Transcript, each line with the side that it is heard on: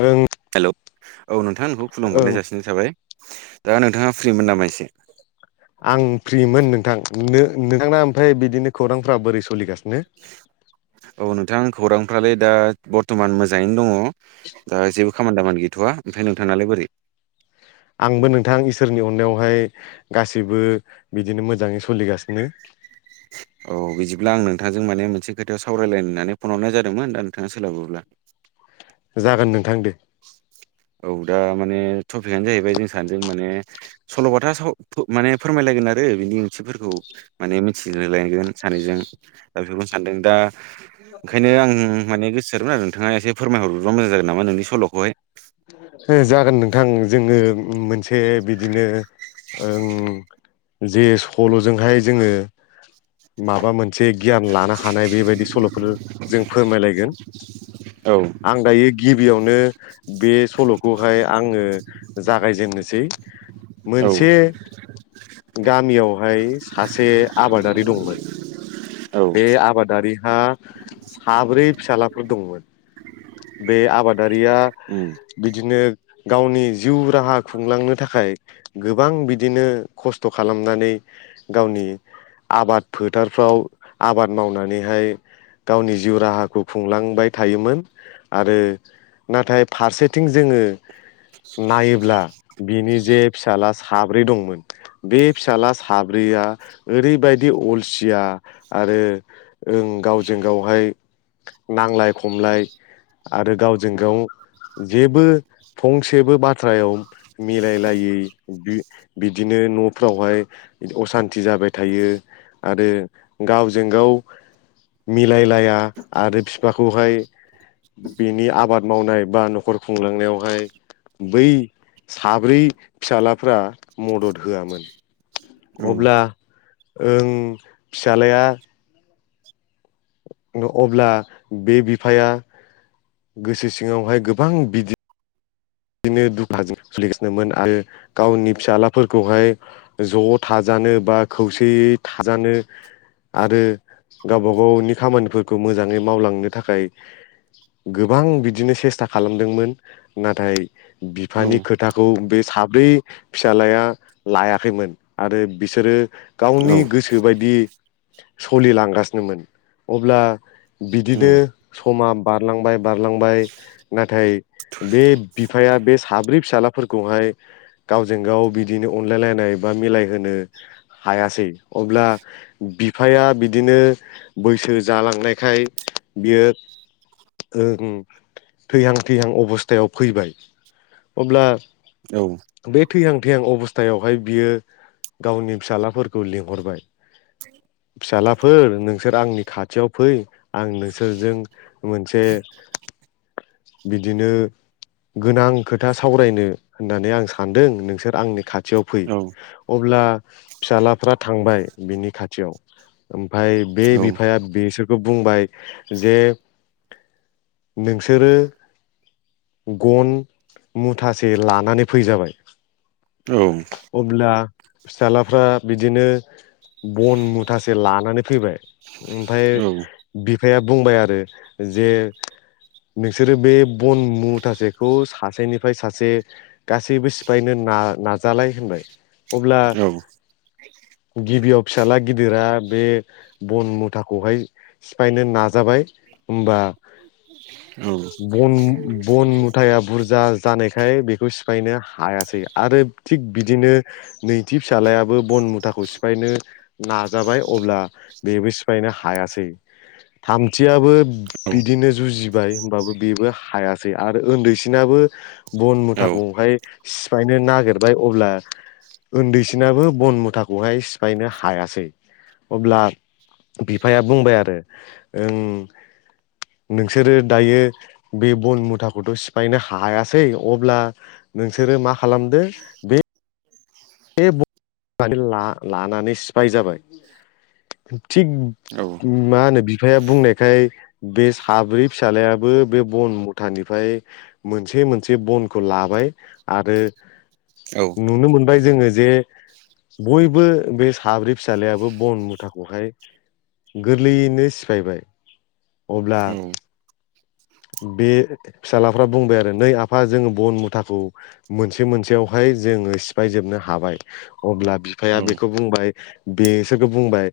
left: ओं
right: हेलौ औ नोंथां नोंखौ खुलुम
left: ओं
right: हरनाय जासिनाय थाबाय दा नोंथाङा फ्रिमोन नामा एसे
left: आं फ्रिमोन नोंथां नो नोंथांना ओमफ्राय बिदिनो खौरांफोरा बोरै सोलिगासिनो
right: औ नोंथां खौरांफ्रालाय दा बरथ'मान मोजाङैनो दङ दा जेबो खामानि दामानि गैथ'वा मफ्राय नोंथाङालाय बोरै
left: आंबो नोंथां इसोरनि अननायावहाय गासैबो बिदिनो मोजाङै सोलिगासिनो
right: [inaudible] औ बिदिब्ला आं नोंथांजों माने मोनसे खोथायाव सावरायलाय होननानै फन हरनाय जादोंमोन दा नोंथाङा सोलाबोब्ला
left: जागोन नोंथां दे
right: औ दा माने टपिकआनो जाहैबाय जों सानैजों माने सल'बाथा साव माने फोरमायलायगोन आरो बिनि ओंथिफोरखौ माने मिथिहोलायगोन सानैजों दा बेफोरखौनो सानदों दा ओंखायनो आं माने गोसोमोन आरो नोंथाङा एसे फोरमायहरग्रोबा मोजां जागोन नामा नोंनि सल'खौहाय
left: ओ जागोन नोंथां जोङो मोनसे बिदिनो जे सल'जोंहाय जोङो माबा मोनसे गियान लानो हानाय बेबायदि सल'फोर जों फोरमायलायगोन
right: औ
left: आं दायो गिबियावनो बे सल'खौहाय आङो जागायजेननोसै
right: औ
left: मोनसे गामियावहाय सासे आबादारि दंमोन
right: औ
left: बे आबाद दारिहा साब्रै फिसाज्लाफोर दंमोन बे आबादारिया
right: उम
left: बिदिनो गावनि जिउ राहा खुंलांनो थाखाय गोबां बिदिनो खस्थ' खालामनानै गावनि आबाद फोथारफ्राव आबाद मावनानैहाय गावनि जिउ राहाखौ खुंलांबाय थायोमोन आरो नाथाय फारसेथिं जोङो नायोब्ला बिनि जे फिसाज्ला साब्रै दंमोन बे फिसाज्ला साब्रैया ओरैबायदि अलसिया आरो ओं गावजों गावहाय नांलाय खमलाय आरो गावजों गाव जेबो फंसेबो बाथ्रायाव मिलायलायै बिदिनो न'फ्रावहाय असान्थि जाबाय थायो आरो गावजों गाव मिलायलाया आरो बिफाखौहाय बेनि आबाद मावनाय बा न'खर खुंलांनायावहाय बै साब्रै फिसाज्लाफ्रा मदद होआमोन
right: औ
left: अब्ला ओं फिसाज्लाया अब्ला बे बिफाया गोसो सिङावहाय गोबां बिदि बिदिनो दुखुजों सोलिगासिनोमोन आरो गावनि फिसाज्लाफोरखौहाय ज' थाजानो बा खौसेयै थाजानो आरो गावबा गावनि खामानिफोरखौ मोजाङै मावलांनो थाखाय गोबां बिदिनो सेस्था खालामदोंमोन नाथाय
right: औ
left: बिफानि खोथाखौ बे साब्रै फिसाज्लाया लायाखैमोन आरो बिसोरो
right: औ
left: गावनि गोसोबायदि सोलिलांगासिनोमोन अब्ला बिदिनो समा बारलांबाय बारलांबाय नाथाय बे बिफाया बे साब्रै फिसाज्लाफोरखौहाय गावजों गाव बिदिनो अनलायलायनाय बा मिलायहोनो हायासै अब्ला बिफाया बिदिनो बैसो जालांनायखाय बियो ओ थैहां थैहां अबस्थायाव फैबाय अब्ला
right: औ
left: बे थैहां थैहां अबस्थायावहाय बियो गावनि फिसाज्लाफोरखौ लिंहरबाय फिसाज्लाफोर नोंसोर आंनि खाथियाव फै आं नोंसोरजों मोनसे बिदिनो गोनां खोथा सावरायनो होननानै आं सानदों नोंसोर आंनि खाथियाव फै
right: औ
left: अब्ला फिसाजलाफ्रा थांबाय बिनि खाथियाव ओमफ्राय बे बिफाया बेसोर खौ बुंबाय जे नोंसोरो गन मुथासे लानानै फै जाबाय
right: औ
left: अब्ला फिससााज्लाफ्रा बिदिनो बन मुथासे लानानै फैबाय ओमफाय
right: औ
left: बिफाया बुंबाय आरो जे नोंसोरो बे बन मुथ मुथासेखौ सासेनिफ्राय सासे गासैबो सिफायनो न नाजालाय होनबाय अब्ला गिबियाव फिसााजला गिदिरा बे बन मुथाखौहाय सिफायनो नाजाबाय हबा बन बन मुथाया बुरजा जानायखाय बेखौ सिफायनो हायासै आरो थिग बिदिनो नैथि फिसाज्लायाबो बन मुथाखौ सिफायनो नाजाबाय अब्ला बेबो सिफायनो हायासै थामथियाबो बिदिनो जुजिबाय होनोमबाबो बेबो हायै ै आरो उन्दैसिनाबो बन
right: औ
left: मुथाखौहाय सिफायनो नागिरबाय अब्ला उन्दैसिनाबो बन मुथाखौहाय सिफायनो हायासै अब्ला बिफाया बुंबाय आरो ओं नोंसोरो दायो बे बन मथ जुथाखौथ' सिफायनो हायासै अब्ला नोंसोरो मा खालामदो बे बे लानानै सिफाय जाबाय थिग मा होनो बिफाया बुंनायखाय बे साब्रै फिसाज्लायाबो बे बन मुथानिफ्राय मोनसे मोनसे बनखौ लाबाय आरो नुनो मोन ओमफ्राय जोङो जे बयबो बे साब्रै फिसााज्लायाबो बन मुथाखौहाय गोरलैयैनो सिफायबाय अब्ला बे फिसााजलाफ्रा बुंबाय आरो नै आफा जोङो बन मुथाखौ मोनसे मोनसेयावहाय जोङो सिफायजोबनो हाबाय अब्ला बिफाया बेखौ बुंबाय बिसोरखौ बुंबाय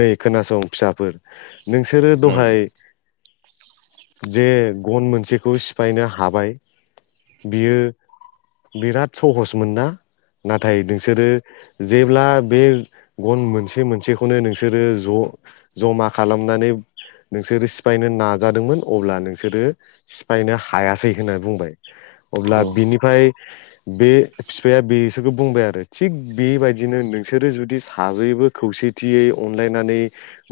left: नै खोनासं फिसाफोर नोंसोरो दहाय जे गन मोनसेखौ सिफायनो हाबाय बियो बिराद सहस मोन ना नाथाय नोंसोरो जेब्ला बे गन मोनसे मोनसेखौनो नोंसोरो ज' जमा खालामनानै नोंसोरो सिफायनो नाजादोंमोन अब्ला नोंसोरो सिफायनो हायासै होनना बुंबाय अब्ला बिनिफ्राय बे बिफाया बेसोरखौ बुंबाय आरो थिग बेबायदिनो नोंसोरो जुदि साब्रैबो खौसेथियै अनलायनानै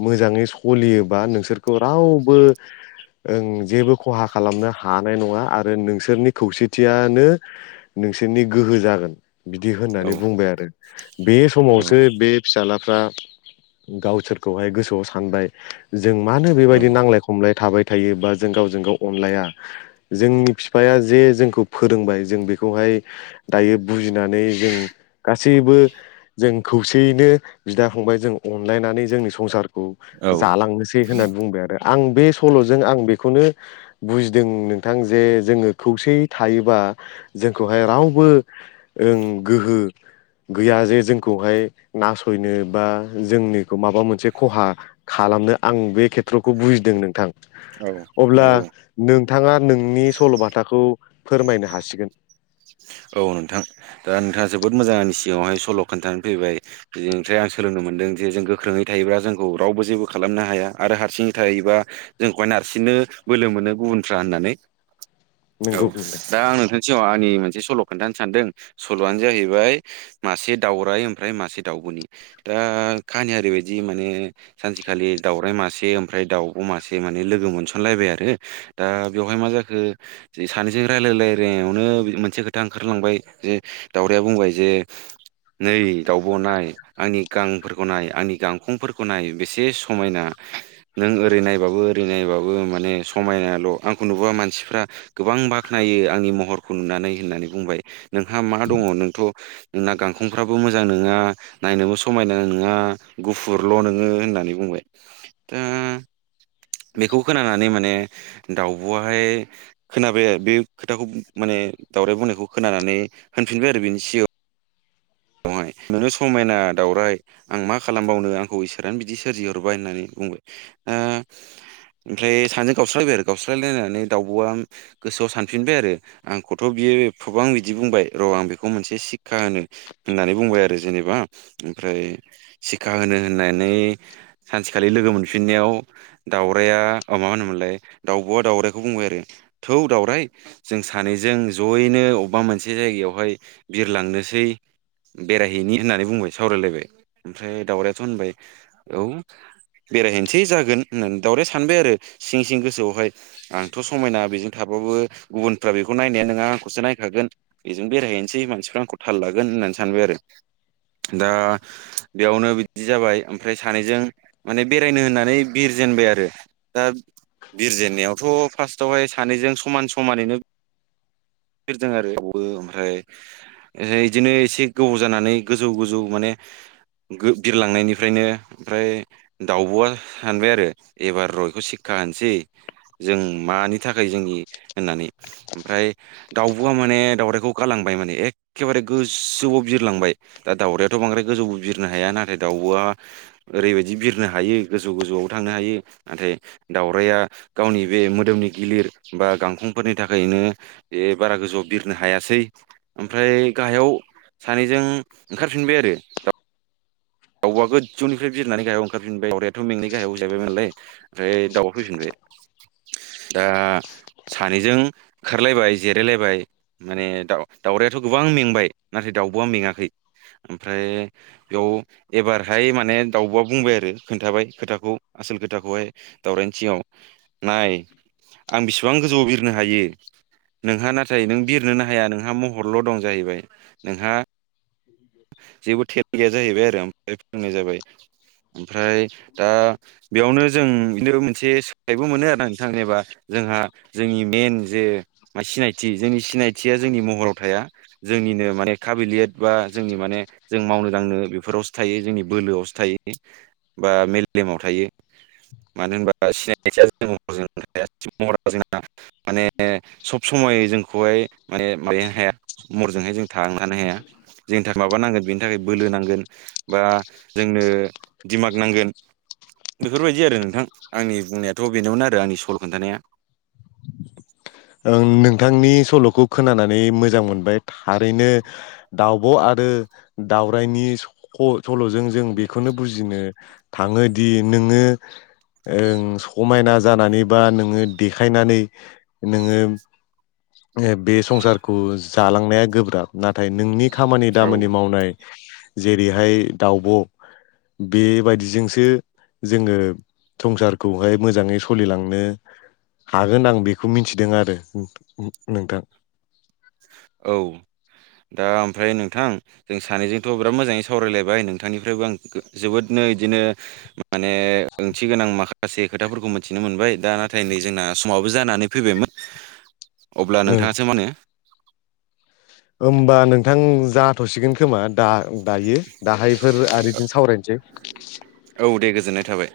left: मोजाङै सलियोबा नोंसोरखौ रावबो ओं जेबो खहा खालामनो हानाय नङा आरो नोंसोरनि खौसेथियानो नोंसोरनि गोहो जागोन बिदि होननानै बुंबाय आरो बे समावसो बे फिसाज्लाफ्रा गावसोरखौहाय गोसोआव सानबाय जों माानो बेबायदि नांलाय खमलाय थाबाय थायोबा जों गावजों गाव अनलाया जोंनि बिफाया जे जोंखौ फोरोंबाय जों बेखौहाय दायो बुजिनानै जों गासैबो जों खौसेयैनो बिदा फंबाय जों अनलायनानै जोंनि संसार खौ
right: औ
left: जालांनोसै होननानै बुंबाय आरो आं बे सल'जों आं बेखौनो बुजिदों नोंथां जे जोङो खौसेै थायोबा जोंखौहाय रावबो ओं गोहो गैया जे जोंखौहाय नासयनो बा जोंनिखौ माबा मोनसे खहा खालामनो आं बे खेथ्रखौ बुजिदों नोंथां अब्ला
right: नंगौ
left: नोंथाङा नोंनि सल'बाथाखौ फोरमायनो हासिगोन
right: औ नोंथां दा नोंथाङा जोबोद मोजां आनि सिगाङावहाय सल' खोन्थानानै फैबाय बेनिफ्राय आं सोलोंनो मोनदों जे जों गोख्रोङै थायोब्ला जोंखौ रावबो जेबो खालामनो हाया आरो हारसिङै थायोबा जोंखौहाय नारसिननो बोलो मोनो गुबुनफ्रा होननानै औ
left: नोंगौ नोंथां
right: दा आं नोंथांनि सिगाव आंनि मोनसे सल' खोन्थानो सानदों सल'आनो जाहैबाय मासे दाउराय ओमफ्राय मासे दाउब'नि दा काहानिया ओरैबायदि माने सानसेखालि दाउराइ मासे ओमफ्राय दाउब' मासे माने लोगो मोनसनलायबाय आरो दा बेवहाय मा जाखो सानैजों रायलायलायावनो [unintelligible] मोनसे खोथा खोथा ओंखारलांबाय जे दावराया बुंबाय जे नै दाउब 'नाय आंनि गांफोरखौ नाय आंनि गांखंफोरखौ नाय बेसे समायना नों ओरै नायबाबो ओरै नायबाबो माने समायनाल' आंखौ नुबा मानसिफ्रा गोबां बाख्नायो आंनि महरखौ नुनानै होननानै बुंबाय नोंहा मा दङ नोंथ' नोंना गांखंफ्राबो मोजां नङा नायनोबो समायना नङा गुफुरल' नोङो होननानै बुंबाय दा बेखौ खोनानानै माने दावउब'वा हाय खोनाबाय बे खोथाखौ माने दावराय बुंनायखौ खोनानानै होनफिनबाय आरो बेनि सिगाङाव बेहाय [unintelligible] नोंथ समायना दाउराइ आं मा खालामबावनो आंखौ इसोरानो बिदि सोरजिहरबाय होननानै बुंबाय दा ओमफ्राय सानैजों गावस्रलायबाय आरो गावस्रायलायनानै दाउब'आ गोसोआव सानफिनबाय आरो आंखौथ' बियो गोबां बिदि बुंबाय र' आं बेखौ मोनसे सिक्षा होनि होननानै बुंबाय आरो जेनेबा ओमफ्राय सिकखा होनो होननानै सानसेखालि लोगो मोनफिननायाव दाउराइआ मा होनोमोनलाय दाउब'आ दाउरायखौ बुंबाय आरो थौ दाउराय जों सानैजों जयैनो अबेबा मोनसे जायगायावहाय बिरलांनोसै। बेरायहैनि होननानै बुंबाय सावरायलायबाय ओमफ्राय दावरायाथ' होनबाय औ। बेरायहैनोसै जागोन होननानै दाउराया सानबाय आरो सिं सिं गोसोआवहाय आंथ'। समायना बेजों थाबाबो गुबुनफ्रा बेखौ नायनाय नङा आंखौसो नायखागोन बेजों बेरायहैनोसै मानसिफ्रा आंखौ थाल लागोन होननानै सानबाय आरो दा। बेयावनो बिदि जाबाय ओमफ्राय सानैजों माने बेरायनो होननानै बिरजेनबाय आरो। दा बिरजेननायावथ' फार्स्टआवहाय सानैजों समान समानैनो। दों [unintelligible] आरो बेबो ओमफ्राय बिदिनो एसे। गोबाव जानानै गोजौ गोजौ माने बिरलांनायनिफ्रायनो ओमफ्राय। दाउब'आ सानबाय आरो एबार र बिखौ सिकखा होनोसै जों मानि थाखाय जोंनि होननानै। ओमफ्राय दाउबआ माने दाउराइखौ गालांबाय माने एखेबारे गोजौआव। बिरलांबाय दा दाउरायाथ' बांद्राय गोजौ बिरनो हाया नाथाय दाउब'आ। ओरैबायदि बिरनो हायो गोजौ गोजौआव थांनो हायो नाथाय दाउराया गावनि बे मोदोमनि गिलिर बा गांखंफोरनि थाखायनो। बे बारा गोजौआव बिरनो हायासै ओमफ्राय गाहायाव। सानैजों ओंखारफिनबाय आरो दाउ [unintelligible] दावबआ गोजौनिफ्राय बिजिरनानै गाहायाव ओंखारफिनबाय दाउरायाथ' बेनि गाहायाव जाहैबायमो नालाय। ओमफ्राय दाउआ फैफिनबाय दा। सानैजों ओंखारलायबाय जिरायलायबाय माने दा दाउरायाथ' गोबां मेंबाय नाथाय दाउबआ मेङाखै। ओमफ्राय बेयाव एबारहाय माने दाउबआ बुंबाय आरो खोन्थाबाय खोथाखौ आसोल खोथाखौहाय दावरायनि सिगांआव नाय आं बिसिब बेसिबां गोजौआव बिरनो हायो नोंहा नाथाय नों बिरनोनो हाया नोंहा महर। [unintelligible] महरल' दं जाहैबाय नोंहा जेबो थेब गैया जाहैबाय आरो [unintelligible] फ्राय फोरोंनाय जाबाय ओमफ्राय दा। बेयावनो जों बिनो मोनसे सोलोंथाइ बो मोनो आरो नोंथां एबा जोंहा। जोंनि मेन जे सिनायथि जोंनि सिनायथिया जोंनि महराव थाया जोंनिनो माने काबिलियेट बा। जोंनि माने जों मावनो दांनो बेफोरावसो थायो जोंनि बोलोआवसो थायो बि बा मेलेमाव थायो। मानो होनबा सिनायथिया [unintelligible] जोंना। माने सब समाय जोंखौहाय माने [unintelligible] हाया। मरजोंहाय जों थांनोनो हाया। जोंनि थाखाय माबा नांगोन बेनि थाखाय बोलो नांगोन बा जोंनो दिमाग नांगोन। बेफोर बायदि आरो नोंथां आंनि बुंनायाथ' बेनोमोन आरो आंनि सल खोन्थानाया।
left: ओं नोंथांनि सल'खौ खोनानानै मोजां मोनबाय थारैनो दावब' आरो दावरायनि स-सल'जों जों बेखौनो बुजि नो थाङोदि नोङो ओं समायना जानानैबा नोङो देखायनानै नोङो ओ बे संसारखौ जालांनाया गोब्राब। नाथाय नोंनि
right: औ
left: खामानि-दामानि मावनाय जेरैहाय दावब' बेबायदिजोंसो जोङो संसारखौहाय मोजाङै सोलिलांनो हागोन आं बे खौ मिन्थिदों आरो नो-नो-नोंथां
right: औ दा ओमफ्राय नोंथां जों सानैजोंथ' बिराद मोजाङै सावरायलायबाय नोंथांनिफ्रायबो आं जोबोदनो इदिनो माने ओंथि गोनां माखा से खोथाफोरखौ मिनथिनो मोनबाय दा नाथाय नै जोंना समावबो जानानै फैबायमोन। अब्ला
left: ओं
right: नोंथाङासो मा होनो?
left: होमबा नोंथां जाथ'सिगोन खोमा दा दायो दाहायफोर आरो इदिनो सावरायनोसै।
right: औ दे गोजोननाय थाबाय।